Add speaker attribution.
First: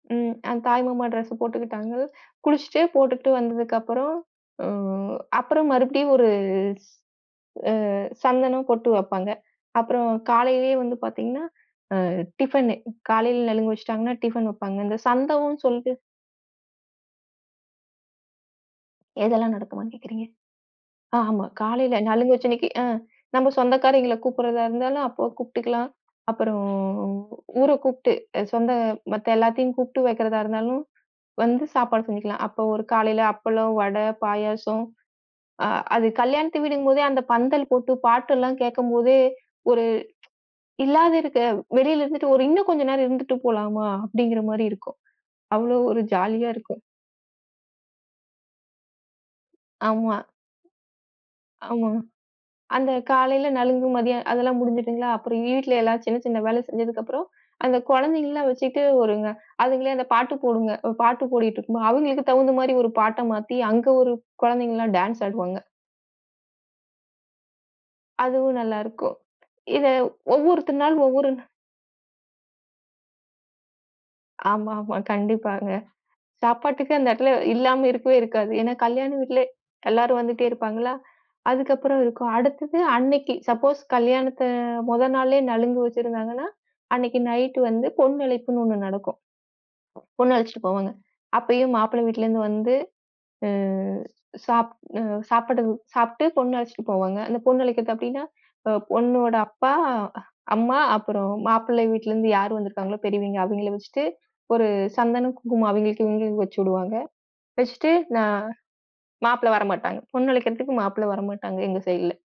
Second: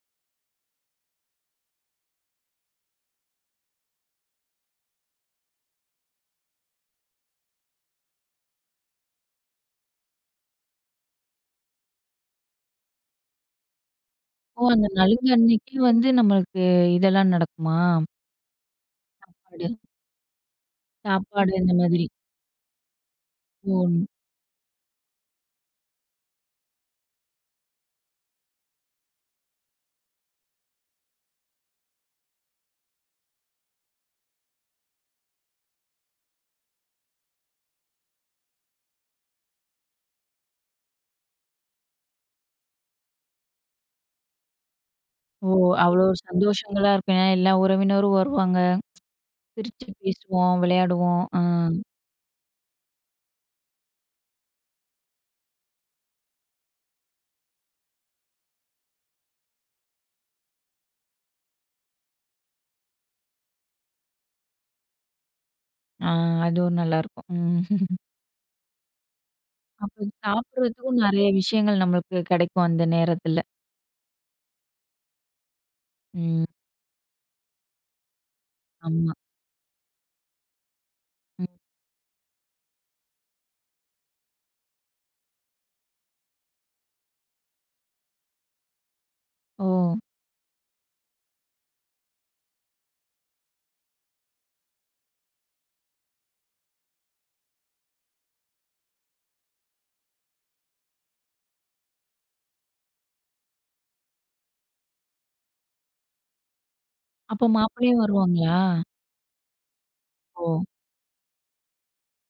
Speaker 1: ம். அ தாய் மாமா டிரஸ் போட்டுக்கிட்டாங்கள். குளிச்சுட்டு போட்டுகிட்டு வந்ததுக்கு அப்புறம் ம் அப்பறம் மறுபடியும் ஒரு ஸ் அ சந்தனம், பொட்டு வப்பாங்க. அப்புறம் காலையிலே வந்து பார்த்தீங்கன்னா, அ டிஃபன்னு காலையில நலுங்கு வச்சுட்டாங்கன்னா, டிஃபன்
Speaker 2: ஓ!
Speaker 1: வப்பாங்க.
Speaker 2: அந்த
Speaker 1: அந்தச்
Speaker 2: நலங்கு
Speaker 1: சந்தகம்
Speaker 2: அன்னைக்கு
Speaker 1: சொல்ட்டு
Speaker 2: வந்து நம்மளுக்கு இதெல்லாம் நடக்குமா?
Speaker 1: எதெல்லாம்
Speaker 2: சாப்பாடு.
Speaker 1: நடக்குமான்னு கேக்குறீங்க? ஆ ஆமா.
Speaker 2: சாப்பாடு, அந்த
Speaker 1: காலையில
Speaker 2: மாதிரி.
Speaker 1: நலுங்கு வச்ச அன்னைக்கு அ நம்ப
Speaker 2: ஓ.
Speaker 1: சொந்தக்காரங்களை கூப்பிடுறதா இருந்தாலும் அப்பக் கூப்பிட்டுக்கலாம். அப்புறம் ஊரக் கூப்பிட்டு அ சொந்த மத்த எல்லாத்தையும் கூப்ட்டு வைக்கறதா இருந்தாலும், வந்து சாப்பாடு செஞ்சுக்கலாம். அப்ப ஒரு காலைல அப்பளம், வடை, பாயாசம். அ அது கல்யாண்த்து வீடுங்கம்போதே, அந்தப் பந்தல் போட்டுப் பாட்டு எல்லாம் கேட்கும்போதே, ஒரு இல்லாத இருக்க வெளியில இருந்துட்டு ஒரு "இன்னும் கொஞ்ச நேரம் இருந்துட்டு போலாமா!" அப்படீங்கிற மாரி இருக்கும்.
Speaker 2: ஓ!
Speaker 1: அவ்வளோ ஒரு
Speaker 2: அவ்வளோ
Speaker 1: ஜாலியா இருக்கும்.
Speaker 2: சந்தோஷங்களா இருக்கும். ஏன்னா எல்லாம் உறவினரும் வருவாங்க. சிரிச்சு
Speaker 1: ஆமா.
Speaker 2: பேசுவோம், விளையாடுவோம். அ.
Speaker 1: ஆமா. அந்தக் காலையில நலுங்கு. மதியம் அதெல்லாம் முடிஞ்சுட்டுங்களா. அப்புறம் வீட்டுல எல்லாம் சின்ன, சின்ன வேலை செஞ்சதுக்கப்புறம், அந்த குழந்தைகள்லாம் வச்சிட்டு வருங்க. அதுங்களே அந்த பாட்டு போடுங்க. ஒரு பாட்டு ஓடிட்டு இருக்குமா, அவங்களுக்கு தகுந்த மாரி ஒரு பாட்ட மாத்தி, அங்க ஒரு குழந்தைங்கலாம் டேன்ஸ் ஆடுவாங்க!
Speaker 2: அ. அதுவும் நல்லா இருக்கும். ம்.
Speaker 1: அதுவும் நல்லா இருக்கும். இத
Speaker 2: அப்ப
Speaker 1: ஒவ்வொரு திருநாள்
Speaker 2: சாப்பிடறதுக்கும் நெறைய
Speaker 1: ஒவ்வொரு
Speaker 2: விஷயங்கள் நம்மளுக்குக் கெடைக்கும், அந்த நேரத்துல.
Speaker 1: ஆமாமா. கண்டிப்பாங்க.
Speaker 2: ம்.
Speaker 1: சாப்பாட்டுக்கு அந்த இடத்துல இல்லாம இருக்கவே இருக்காது. ஏன்னா, கல்யாண
Speaker 2: ஆமா.
Speaker 1: வீட்டுல எல்லாரும் வந்துட்டே இருப்பாங்களா.
Speaker 2: ம்.
Speaker 1: அதுக்கு அப்புறம் இருக்கும். அடுத்தது அன்னைக்கு, சப்போஸ் கல்யாணத்த மொத நாளே நலுங்கு வச்சிருந்தாங்கன்னா, அன்னைக்கு நைட்டு வந்து பொண்ணு அழைப்புன்னு ஒண்ணு நடக்கும்.
Speaker 2: ஓ.
Speaker 1: பொண்ணு அழைச்சிட்டு போவாங்க. அப்பயும் மாப்பிள்ளை வீட்டுலருந்து வந்து, அ சாப் அ சாப்பிட சாப்பிட்டு பொண்ணு அழைச்சிட்டு போவாங்க. அந்தப் பொண்ணு அழைக்கறக்கு அப்படீன்னா, அ பொண்ணோட அப்பா, அ அம்மா அப்புறம் மாப்பிள்ளை வீட்டுலருந்து யார் வந்திருக்காங்களோ, பெரியவைங்க அவைங்கள வச்சுட்டு, ஒரு சந்தனம், குங்குமம் அவைங்களுக்கு இவைங்களுக்கு வச்சிடுவாங்க.
Speaker 2: அப்ப
Speaker 1: வச்சிட்டு
Speaker 2: மாப்பிள்ளையும்
Speaker 1: நா
Speaker 2: வருவாங்களா?
Speaker 1: மாப்பிளை வரமாட்டாங்க. பொண்ணு
Speaker 2: ஓ.
Speaker 1: அழைக்கறதுக்கு மாப்பிள்ளை வரமாட்டாங்க எங்க சைடுல.